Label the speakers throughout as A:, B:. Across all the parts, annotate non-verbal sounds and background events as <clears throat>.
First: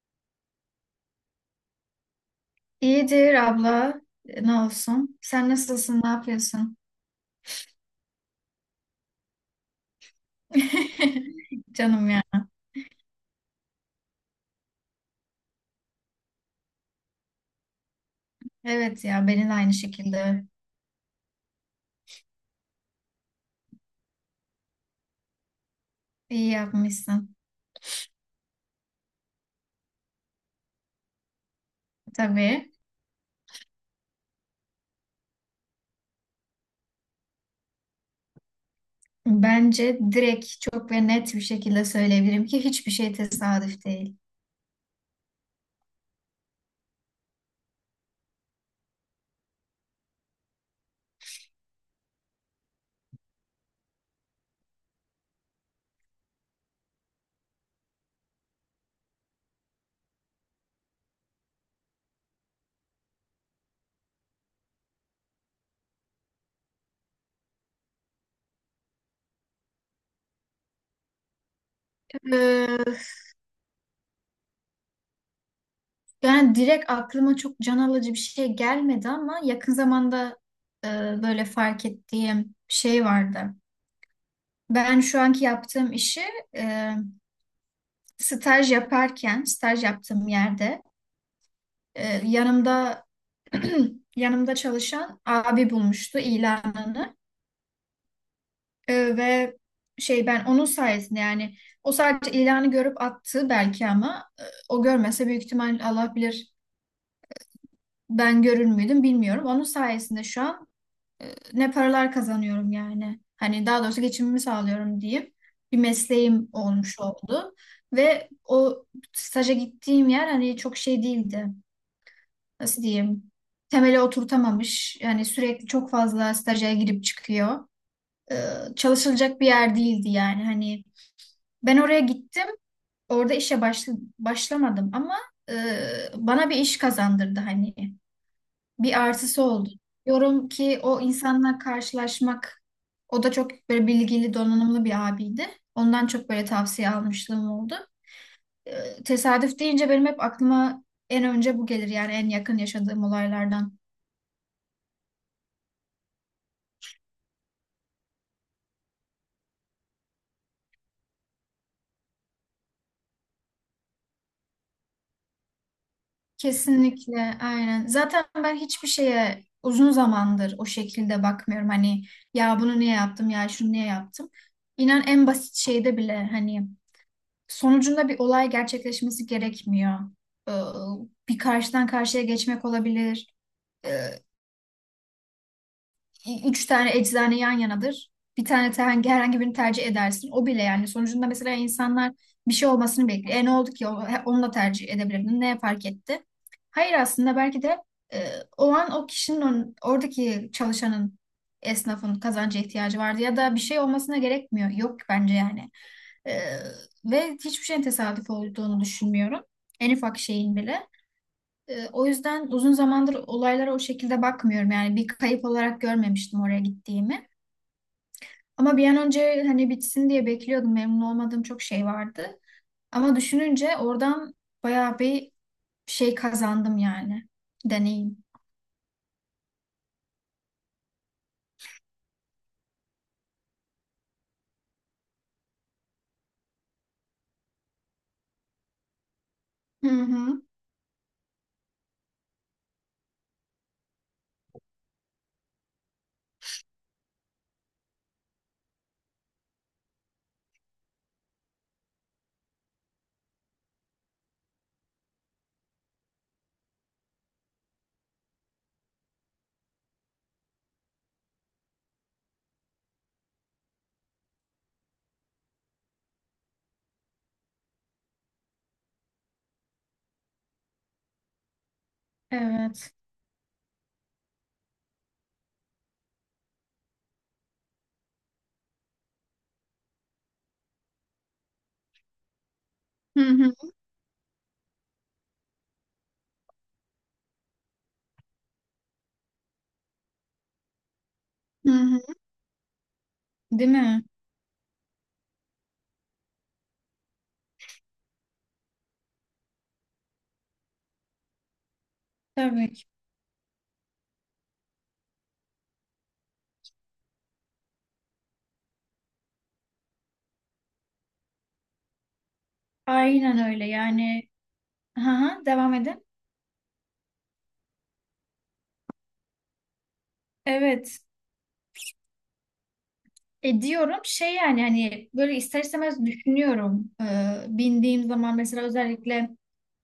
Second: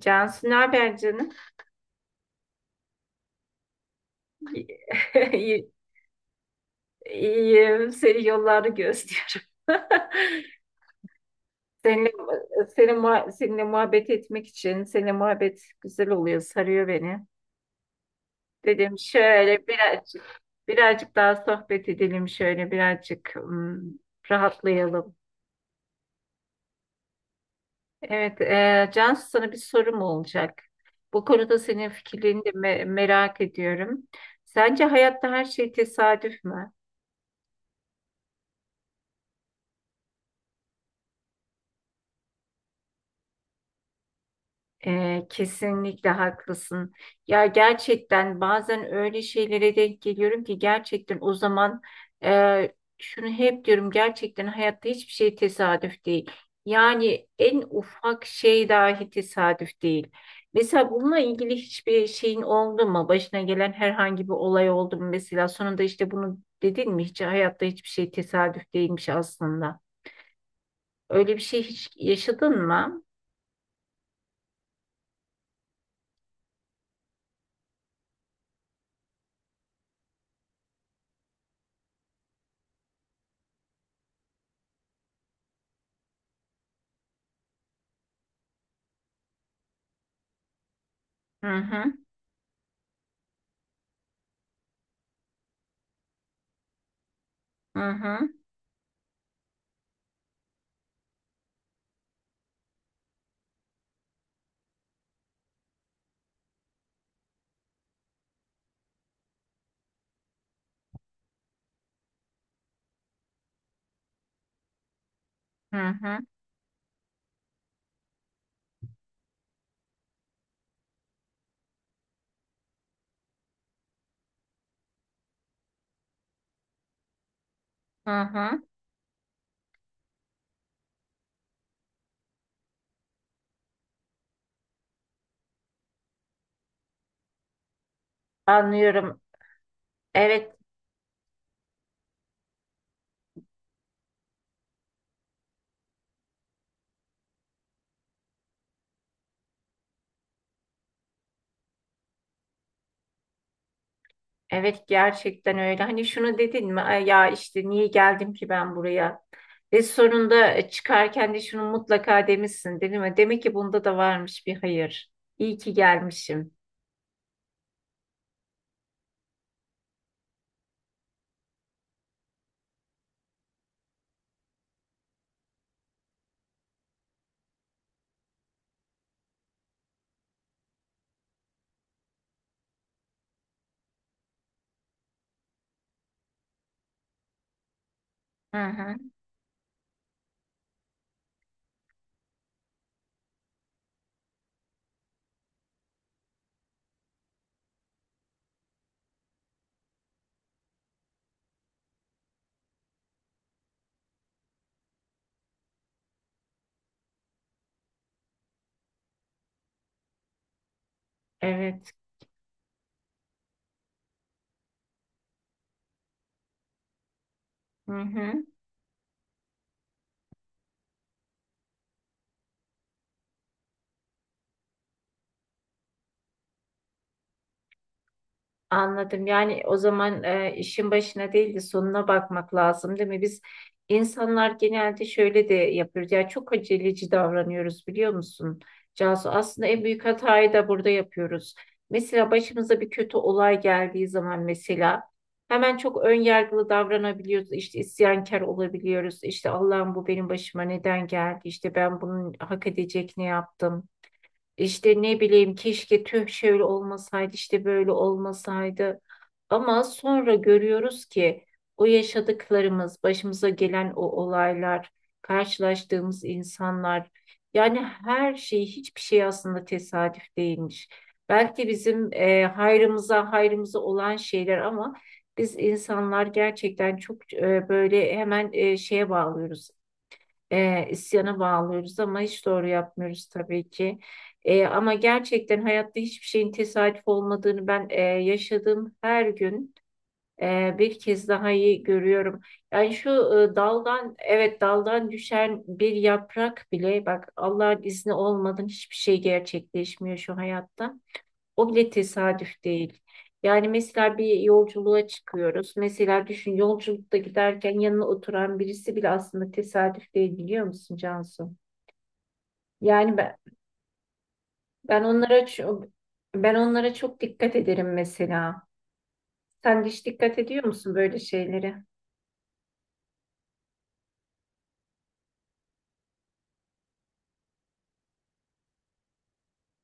A: Cansu, ne haber canım?
B: İyidir abla. Ne
A: <laughs>
B: olsun? Sen
A: İyi-
B: nasılsın? Ne yapıyorsun?
A: İyiyim. Seni yollarda gözlüyorum. <laughs>
B: <laughs>
A: Seninle,
B: Canım ya.
A: Seninle muhabbet etmek için, seninle muhabbet güzel oluyor, sarıyor beni. Dedim
B: Evet ya, benim de
A: şöyle
B: aynı
A: birazcık,
B: şekilde.
A: birazcık daha sohbet edelim, şöyle birazcık rahatlayalım.
B: İyi yapmışsın.
A: Evet, Cansu, sana bir sorum olacak. Bu konuda senin fikirlerini de
B: Tabii.
A: merak ediyorum. Sence hayatta her şey tesadüf mü?
B: Bence direkt çok ve net bir şekilde söyleyebilirim ki hiçbir şey tesadüf değil.
A: Kesinlikle haklısın. Ya gerçekten bazen öyle şeylere denk geliyorum ki gerçekten o zaman şunu hep diyorum: gerçekten hayatta hiçbir şey tesadüf değil. Yani en ufak şey dahi tesadüf değil. Mesela bununla ilgili hiçbir şeyin oldu mu? Başına gelen herhangi bir olay oldu mu? Mesela sonunda işte bunu dedin mi? Hiç hayatta hiçbir şey tesadüf değilmiş aslında. Öyle bir şey hiç yaşadın
B: Ee,
A: mı?
B: yani direkt aklıma çok can alıcı bir şey gelmedi, ama yakın zamanda e, böyle fark ettiğim bir şey vardı. Ben şu anki yaptığım işi e, staj yaparken, staj yaptığım yerde
A: Hı hı,
B: yanımda <clears throat> yanımda çalışan abi bulmuştu ilanını.
A: hı hı,
B: Ve şey, ben onun sayesinde yani, o sadece ilanı görüp attı belki, ama o görmese büyük ihtimal Allah bilir ben görür müydüm bilmiyorum. Onun sayesinde şu an e, ne paralar kazanıyorum yani. Hani daha doğrusu geçimimi sağlıyorum diyeyim.
A: hı
B: Bir
A: hı.
B: mesleğim olmuş oldu ve o staja gittiğim yer hani çok şey değildi. Nasıl diyeyim, temeli oturtamamış. Yani sürekli çok fazla staja girip çıkıyor.
A: Hı
B: Ee,
A: hı.
B: çalışılacak bir yer değildi yani. Hani ben oraya gittim. Orada işe başla- başlamadım, ama e, bana bir iş kazandırdı hani. Bir
A: Anlıyorum.
B: artısı oldu. Diyorum
A: Evet,
B: ki o insanla karşılaşmak, o da çok böyle bilgili, donanımlı bir abiydi. Ondan çok böyle tavsiye almışlığım oldu. Tesadüf deyince benim hep aklıma en önce bu gelir yani, en yakın yaşadığım olaylardan.
A: evet, gerçekten öyle. Hani şunu dedin mi: "Ay, ya işte niye geldim ki ben buraya?" Ve sonunda çıkarken de şunu mutlaka demişsin, değil mi? Demek ki bunda da varmış bir hayır. İyi ki gelmişim.
B: Kesinlikle, aynen. Zaten ben hiçbir şeye uzun zamandır o şekilde bakmıyorum. Hani, ya bunu niye yaptım, ya şunu niye yaptım. İnan en basit şeyde bile hani sonucunda bir olay gerçekleşmesi gerekmiyor. Ee, Bir karşıdan karşıya geçmek olabilir, üç tane eczane yan yanadır. Bir
A: Hı
B: tane te-
A: hı.
B: hangi- herhangi birini tercih edersin. O bile yani, sonucunda mesela insanlar bir şey olmasını bekliyor. E ne oldu ki? Onu da tercih edebilirdin. Ne fark etti? Hayır, aslında belki de e, o an o kişinin oradaki çalışanın, esnafın kazanca ihtiyacı vardı, ya da bir şey olmasına gerekmiyor. Yok bence yani. E, ve hiçbir şeyin tesadüf olduğunu düşünmüyorum. En ufak şeyin bile.
A: Evet.
B: O yüzden uzun zamandır olaylara o şekilde bakmıyorum. Yani bir kayıp olarak görmemiştim oraya gittiğimi.
A: Hı hı.
B: Ama bir an önce hani bitsin diye bekliyordum. Memnun olmadığım çok şey vardı. Ama düşününce oradan bayağı bir şey kazandım yani. Deneyim.
A: Anladım. Yani o zaman işin başına değil de sonuna bakmak lazım, değil mi? Biz insanlar genelde şöyle de yapıyoruz. Yani çok aceleci davranıyoruz, biliyor musun? Cansu, aslında en
B: Hı
A: büyük
B: hı.
A: hatayı da burada yapıyoruz. Mesela başımıza bir kötü olay geldiği zaman mesela hemen çok ön yargılı davranabiliyoruz. İşte isyankar olabiliyoruz. İşte Allah'ım, bu benim başıma neden geldi? İşte ben bunun hak edecek ne yaptım? İşte ne bileyim, keşke tüh şöyle olmasaydı, işte böyle olmasaydı. Ama sonra görüyoruz ki o yaşadıklarımız, başımıza gelen o olaylar, karşılaştığımız insanlar, yani her şey, hiçbir şey aslında tesadüf değilmiş. Belki bizim
B: Evet.
A: hayrımıza olan şeyler. Ama biz insanlar gerçekten çok böyle hemen şeye bağlıyoruz, isyana bağlıyoruz, ama hiç doğru
B: Hı
A: yapmıyoruz
B: hı.
A: tabii ki. Ama gerçekten hayatta hiçbir şeyin tesadüf olmadığını ben yaşadığım her gün bir kez daha
B: Hı
A: iyi
B: hı.
A: görüyorum. Yani şu
B: Değil mi?
A: daldan düşen bir yaprak bile, bak, Allah'ın izni olmadan hiçbir şey gerçekleşmiyor şu hayatta. O bile tesadüf
B: Tabii ki.
A: değil. Yani mesela bir yolculuğa çıkıyoruz. Mesela düşün, yolculukta giderken yanına oturan birisi bile aslında tesadüf değil, biliyor musun Cansu? Yani ben,
B: Aynen öyle. Yani, hı
A: ben onlara
B: hı, devam
A: çok,
B: edin.
A: Ben onlara çok dikkat ederim mesela. Sen de hiç dikkat ediyor musun
B: Evet.
A: böyle şeylere?
B: E diyorum şey yani hani böyle ister istemez düşünüyorum. Bindiğim zaman mesela özellikle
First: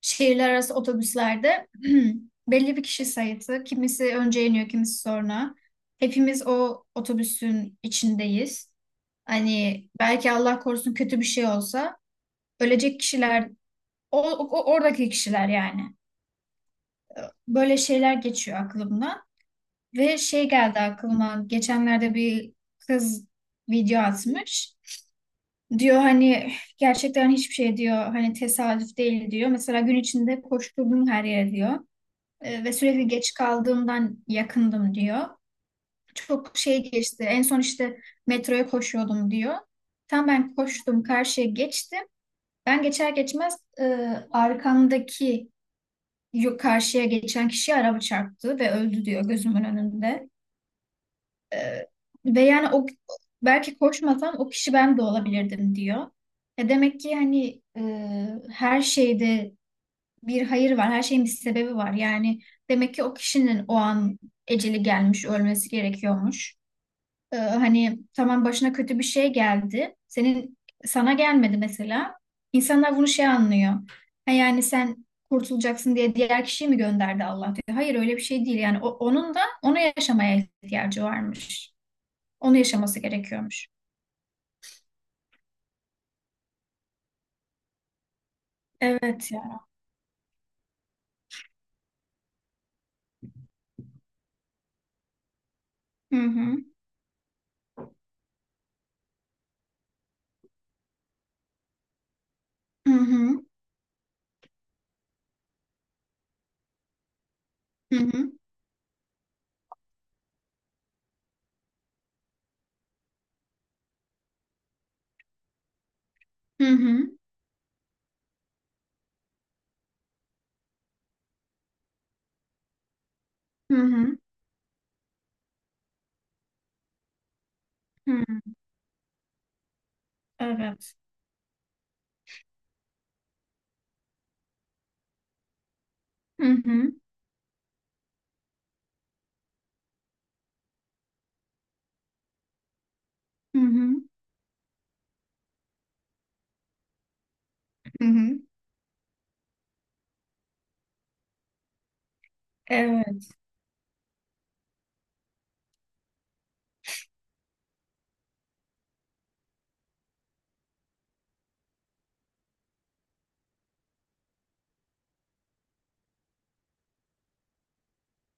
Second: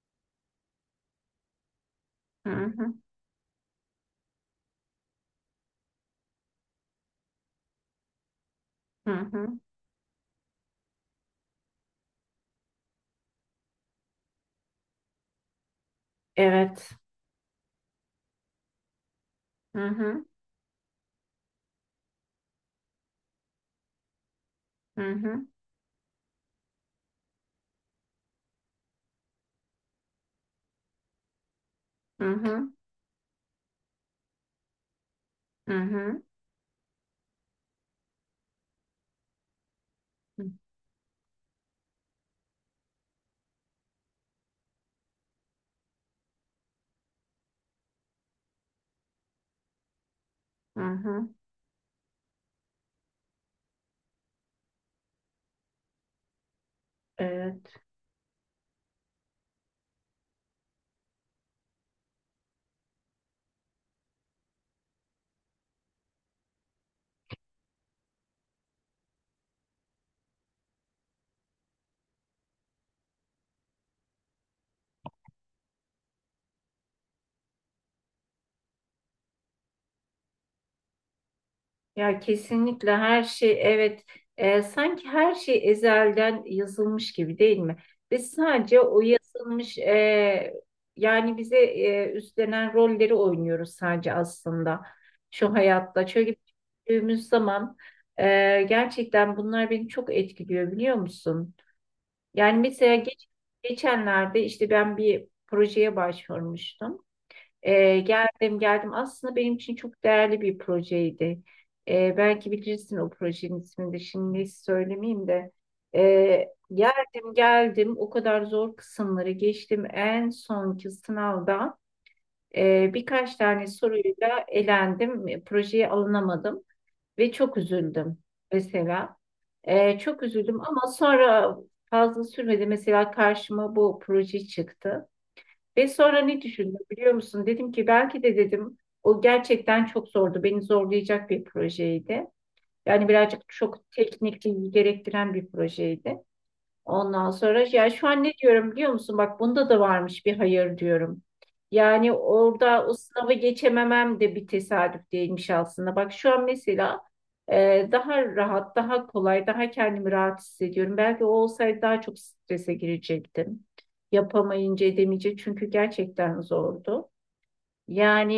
B: şehirler arası otobüslerde <clears throat>
A: Hı
B: belli bir
A: hı,
B: kişi sayısı. Kimisi önce iniyor, kimisi sonra. Hepimiz o otobüsün içindeyiz.
A: hı hı.
B: Hani belki Allah korusun kötü bir şey olsa, ölecek kişiler oradaki kişiler yani.
A: Evet.
B: Böyle şeyler geçiyor aklımdan
A: Hı
B: ve
A: hı,
B: şey geldi aklıma, geçenlerde bir kız video atmış.
A: hı hı,
B: Diyor hani gerçekten hiçbir şey diyor hani tesadüf değil diyor. Mesela gün içinde koşturdum her yere diyor.
A: hı hı,
B: Ve sürekli geç kaldığımdan yakındım diyor.
A: hı hı,
B: Çok şey geçti. En son işte metroya koşuyordum diyor. Tam ben koştum karşıya geçtim. Ben geçer geçmez arkamdaki karşıya geçen kişiye araba çarptı ve öldü diyor, gözümün önünde.
A: hı hı.
B: Ee, ve yani o, belki koşmasam o kişi ben de olabilirdim diyor. E demek ki hani,
A: Evet.
B: her şeyde bir hayır var, her şeyin bir sebebi var. Yani demek ki o kişinin o an eceli gelmiş, ölmesi gerekiyormuş. Hani tamam, başına kötü bir şey geldi, sana gelmedi mesela. İnsanlar bunu şey anlıyor. Ha, yani sen kurtulacaksın diye diğer kişiyi mi gönderdi Allah diyor. Hayır, öyle bir şey değil. Yani onun da ona yaşamaya ihtiyacı varmış.
A: Ya
B: Onu
A: kesinlikle
B: yaşaması
A: her şey,
B: gerekiyormuş.
A: evet, sanki her şey ezelden yazılmış gibi, değil mi? Biz sadece o
B: Evet ya.
A: yazılmış yani bize üstlenen rolleri oynuyoruz sadece aslında şu hayatta.
B: Hı
A: Çünkü
B: hı.
A: büyüdüğümüz zaman gerçekten bunlar beni çok etkiliyor, biliyor musun? Yani
B: Hı
A: mesela
B: hı.
A: geçenlerde işte ben bir projeye başvurmuştum.
B: Hı hı.
A: Geldim geldim. Aslında benim için çok değerli bir projeydi. Belki bilirsin, o projenin ismini de şimdi söylemeyeyim de.
B: Hı hı.
A: Geldim geldim, o kadar zor kısımları geçtim. En sonki sınavda birkaç tane
B: Hı hı.
A: soruyla elendim. Projeye alınamadım ve çok
B: Hı.
A: üzüldüm mesela. Çok üzüldüm ama
B: Evet.
A: sonra fazla sürmedi. Mesela karşıma bu proje çıktı. Ve sonra ne
B: Hı
A: düşündüm
B: hı.
A: biliyor musun? Dedim ki belki de, dedim, o gerçekten çok zordu. Beni zorlayacak bir projeydi. Yani birazcık
B: Hı hı.
A: çok teknikliği gerektiren bir projeydi. Ondan sonra ya
B: Hı
A: şu an ne
B: hı.
A: diyorum biliyor musun? Bak, bunda da varmış bir hayır, diyorum. Yani orada o
B: Evet.
A: sınavı geçememem de bir tesadüf değilmiş aslında. Bak şu an mesela daha rahat, daha kolay, daha kendimi rahat hissediyorum. Belki o olsaydı daha çok strese girecektim. Yapamayınca edemeyecek, çünkü gerçekten zordu. Yani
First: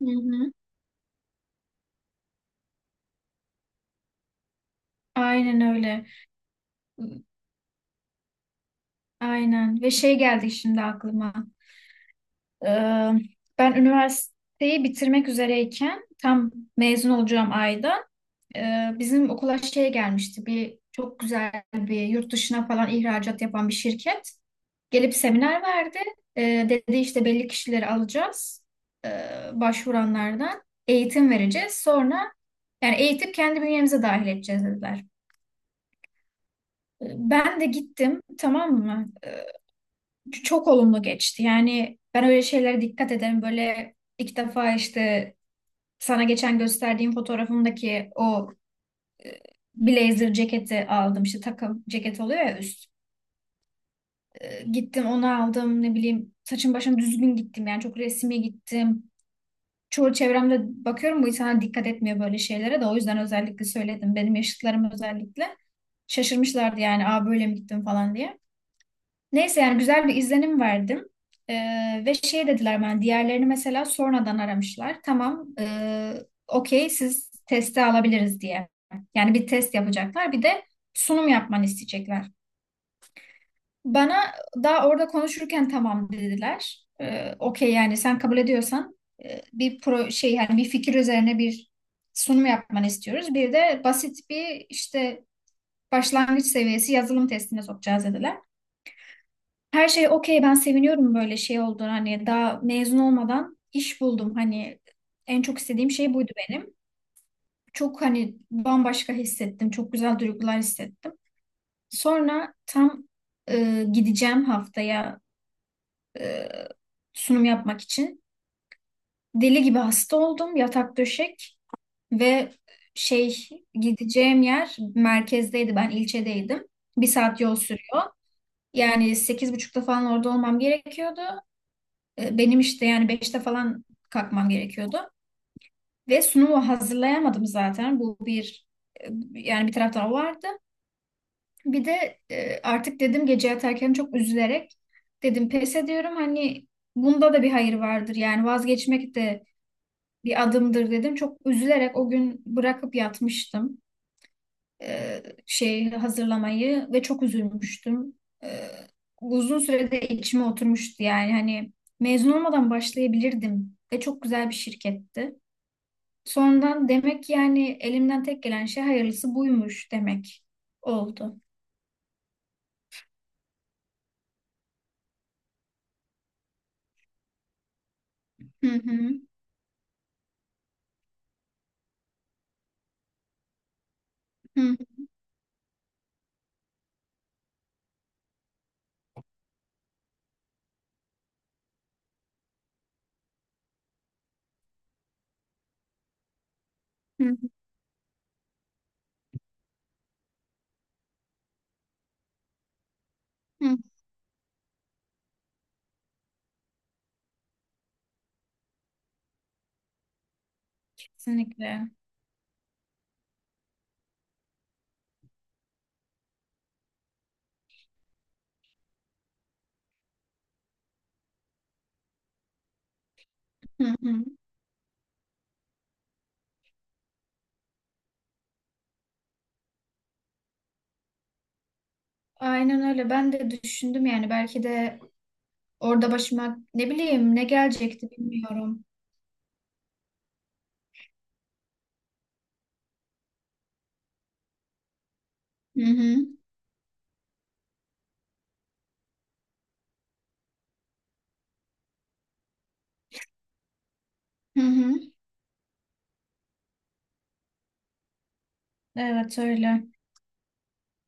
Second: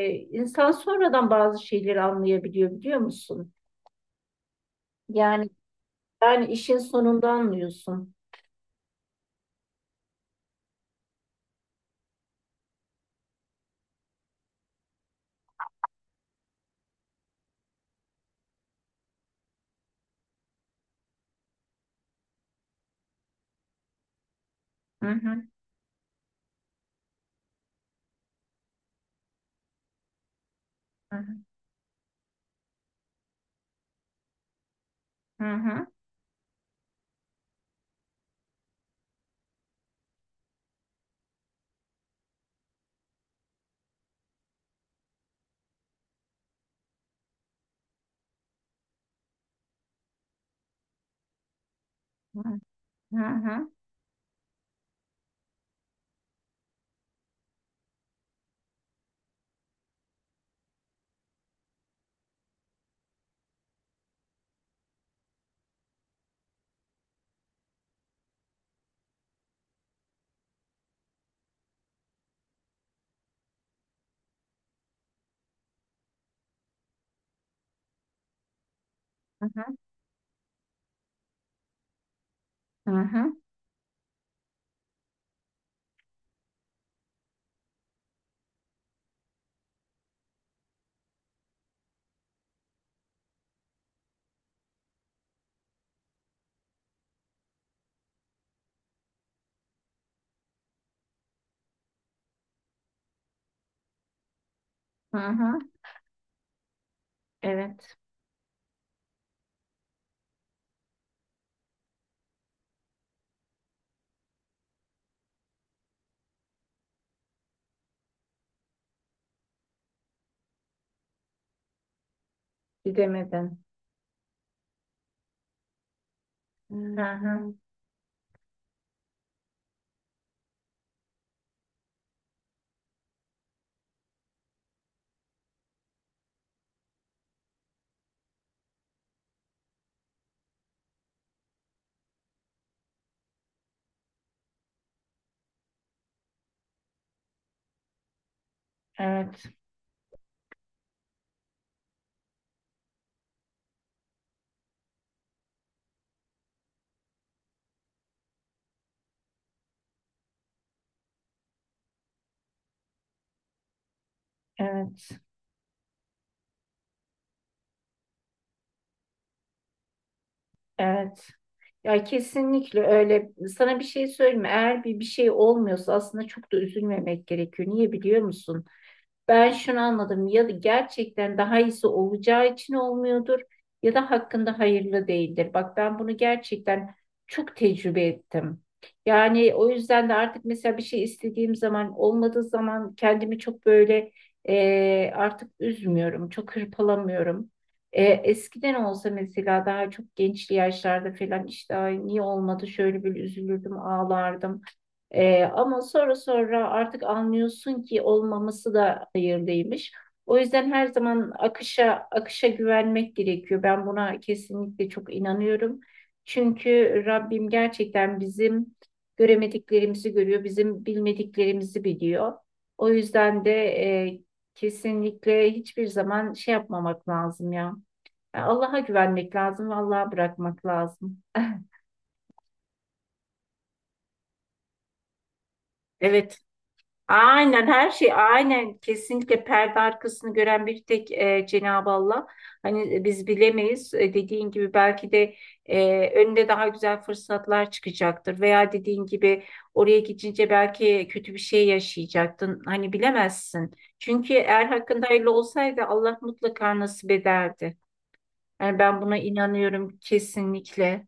B: Hı hı.
A: insan sonradan bazı şeyleri anlayabiliyor, biliyor musun? Yani
B: Aynen öyle.
A: yani işin sonunda anlıyorsun.
B: Aynen. Ve şey geldi şimdi aklıma. Ee, ben üniversiteyi bitirmek üzereyken tam mezun olacağım ayda bizim okula şey gelmişti. Bir çok güzel bir yurt dışına falan ihracat yapan bir şirket.
A: Hı
B: Gelip
A: hı,
B: seminer verdi. Dedi işte belli kişileri alacağız, ee, başvuranlardan.
A: hı
B: Eğitim
A: hı.
B: vereceğiz. Sonra yani eğitip kendi bünyemize dahil edeceğiz dediler.
A: Hı hı.
B: Ben de gittim, tamam mı? Çok olumlu geçti. Yani ben öyle şeylere dikkat ederim. Böyle ilk defa işte sana geçen gösterdiğim fotoğrafımdaki o blazer ceketi aldım. İşte takım ceket
A: Hı
B: oluyor ya, üst.
A: hı, hı hı,
B: Gittim onu aldım, ne bileyim saçım başım düzgün gittim yani, çok resmi gittim. Çoğu çevremde bakıyorum bu insanlar dikkat etmiyor böyle şeylere, de o yüzden özellikle söyledim. Benim yaşıtlarım özellikle şaşırmışlardı yani, aa böyle mi gittim falan diye. Neyse yani güzel bir izlenim verdim. Ve şey dediler, ben diğerlerini mesela sonradan aramışlar. Tamam, okey, siz testi alabiliriz diye. Yani bir test yapacaklar, bir de sunum yapmanı isteyecekler.
A: hı hı,
B: Bana daha orada konuşurken tamam dediler. Okey yani sen kabul ediyorsan, e, bir pro şey yani bir fikir üzerine bir sunum yapmanı istiyoruz. Bir de basit bir işte başlangıç seviyesi yazılım testine sokacağız dediler. Her şey okey, ben seviniyorum böyle şey olduğunu, hani daha mezun olmadan iş buldum, hani
A: hı
B: en
A: hı.
B: çok istediğim şey buydu benim.
A: Evet.
B: Çok hani bambaşka hissettim. Çok güzel duygular hissettim. Sonra tam gideceğim haftaya e, sunum yapmak için, deli gibi hasta oldum. Yatak döşek. Ve şey,
A: Bilemedin.
B: gideceğim yer merkezdeydi. Ben ilçedeydim.
A: Hı hı.
B: Bir saat
A: Hmm.
B: yol sürüyor. Yani sekiz buçukta falan orada olmam gerekiyordu. Benim işte yani beşte falan kalkmam gerekiyordu. Ve sunumu hazırlayamadım zaten. Bu bir e, yani bir taraftan o vardı. Bir de artık dedim gece yatarken çok üzülerek dedim, pes ediyorum. Hani bunda da bir hayır vardır. Yani vazgeçmek
A: Evet.
B: de bir adımdır dedim. Çok üzülerek o gün bırakıp yatmıştım şey hazırlamayı, ve çok üzülmüştüm. E, uzun sürede içime oturmuştu yani, hani mezun olmadan başlayabilirdim ve çok güzel bir
A: Evet.
B: şirketti. Sonradan demek ki yani elimden tek gelen şey hayırlısı buymuş demek
A: Evet.
B: oldu.
A: Ya kesinlikle öyle. Sana bir şey söyleyeyim mi? Eğer bir şey olmuyorsa aslında çok da üzülmemek gerekiyor. Niye biliyor musun?
B: Hı hı,
A: Ben şunu anladım: ya gerçekten daha iyisi olacağı için olmuyordur ya da hakkında
B: hı
A: hayırlı değildir. Bak, ben bunu gerçekten çok tecrübe ettim. Yani o yüzden de artık mesela bir şey istediğim zaman olmadığı zaman kendimi çok böyle artık üzmüyorum. Çok
B: hı,
A: hırpalamıyorum. Eskiden olsa mesela daha çok gençli yaşlarda falan işte, "Ay, niye olmadı?" şöyle bir
B: hı.
A: üzülürdüm, ağlardım. Ama sonra artık anlıyorsun ki olmaması da hayırlıymış. O yüzden her zaman
B: Kesinlikle.
A: akışa güvenmek gerekiyor. Ben buna kesinlikle çok inanıyorum. Çünkü Rabbim gerçekten bizim göremediklerimizi görüyor, bizim bilmediklerimizi biliyor. O yüzden de
B: Hı
A: e,
B: hı.
A: kesinlikle hiçbir zaman şey yapmamak lazım ya. Yani Allah'a güvenmek lazım ve Allah'a bırakmak lazım. <laughs>
B: Aynen öyle. Ben de düşündüm yani, belki de orada
A: Evet.
B: başıma ne bileyim ne
A: Aynen, her
B: gelecekti,
A: şey, aynen,
B: bilmiyorum.
A: kesinlikle perde arkasını gören bir tek Cenab-ı Allah. Hani biz bilemeyiz. Dediğin gibi belki de
B: Hı hı.
A: önünde daha güzel fırsatlar çıkacaktır veya dediğin gibi oraya gidince belki kötü bir şey yaşayacaktın. Hani bilemezsin. Çünkü
B: Hı
A: eğer
B: hı.
A: hakkında hayırlı olsaydı Allah mutlaka nasip ederdi. Yani ben buna
B: Evet öyle.
A: inanıyorum kesinlikle.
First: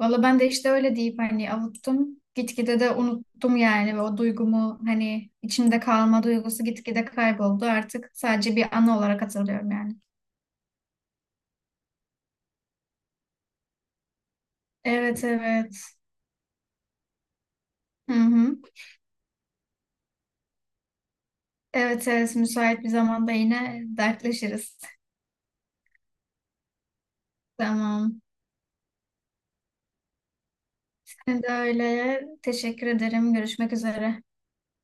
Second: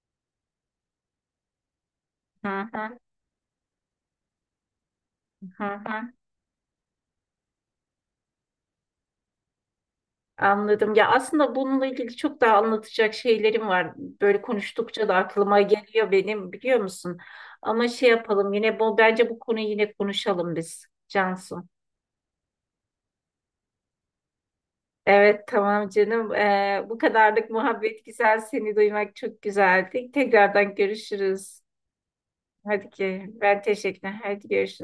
B: Valla ben de işte öyle deyip hani avuttum.
A: Hı
B: Gitgide de
A: hı,
B: unuttum yani, ve o duygumu hani
A: hı
B: içimde
A: hı.
B: kalma duygusu gitgide kayboldu. Artık sadece bir anı olarak hatırlıyorum yani.
A: Anladım. Ya aslında bununla ilgili çok daha anlatacak şeylerim var. Böyle konuştukça da
B: Evet,
A: aklıma
B: evet.
A: geliyor benim, biliyor musun? Ama şey
B: Hı
A: yapalım,
B: hı.
A: yine bence bu konuyu yine konuşalım biz, Cansu.
B: Evet, evet, müsait bir zamanda yine dertleşiriz. <laughs>
A: Evet, tamam canım. Bu kadarlık muhabbet
B: Tamam.
A: güzel. Seni duymak çok güzeldi. Tekrardan
B: Ben de
A: görüşürüz.
B: öyle. Teşekkür
A: Hadi ki
B: ederim.
A: ben
B: Görüşmek
A: teşekkür
B: üzere.
A: Hadi görüşürüz.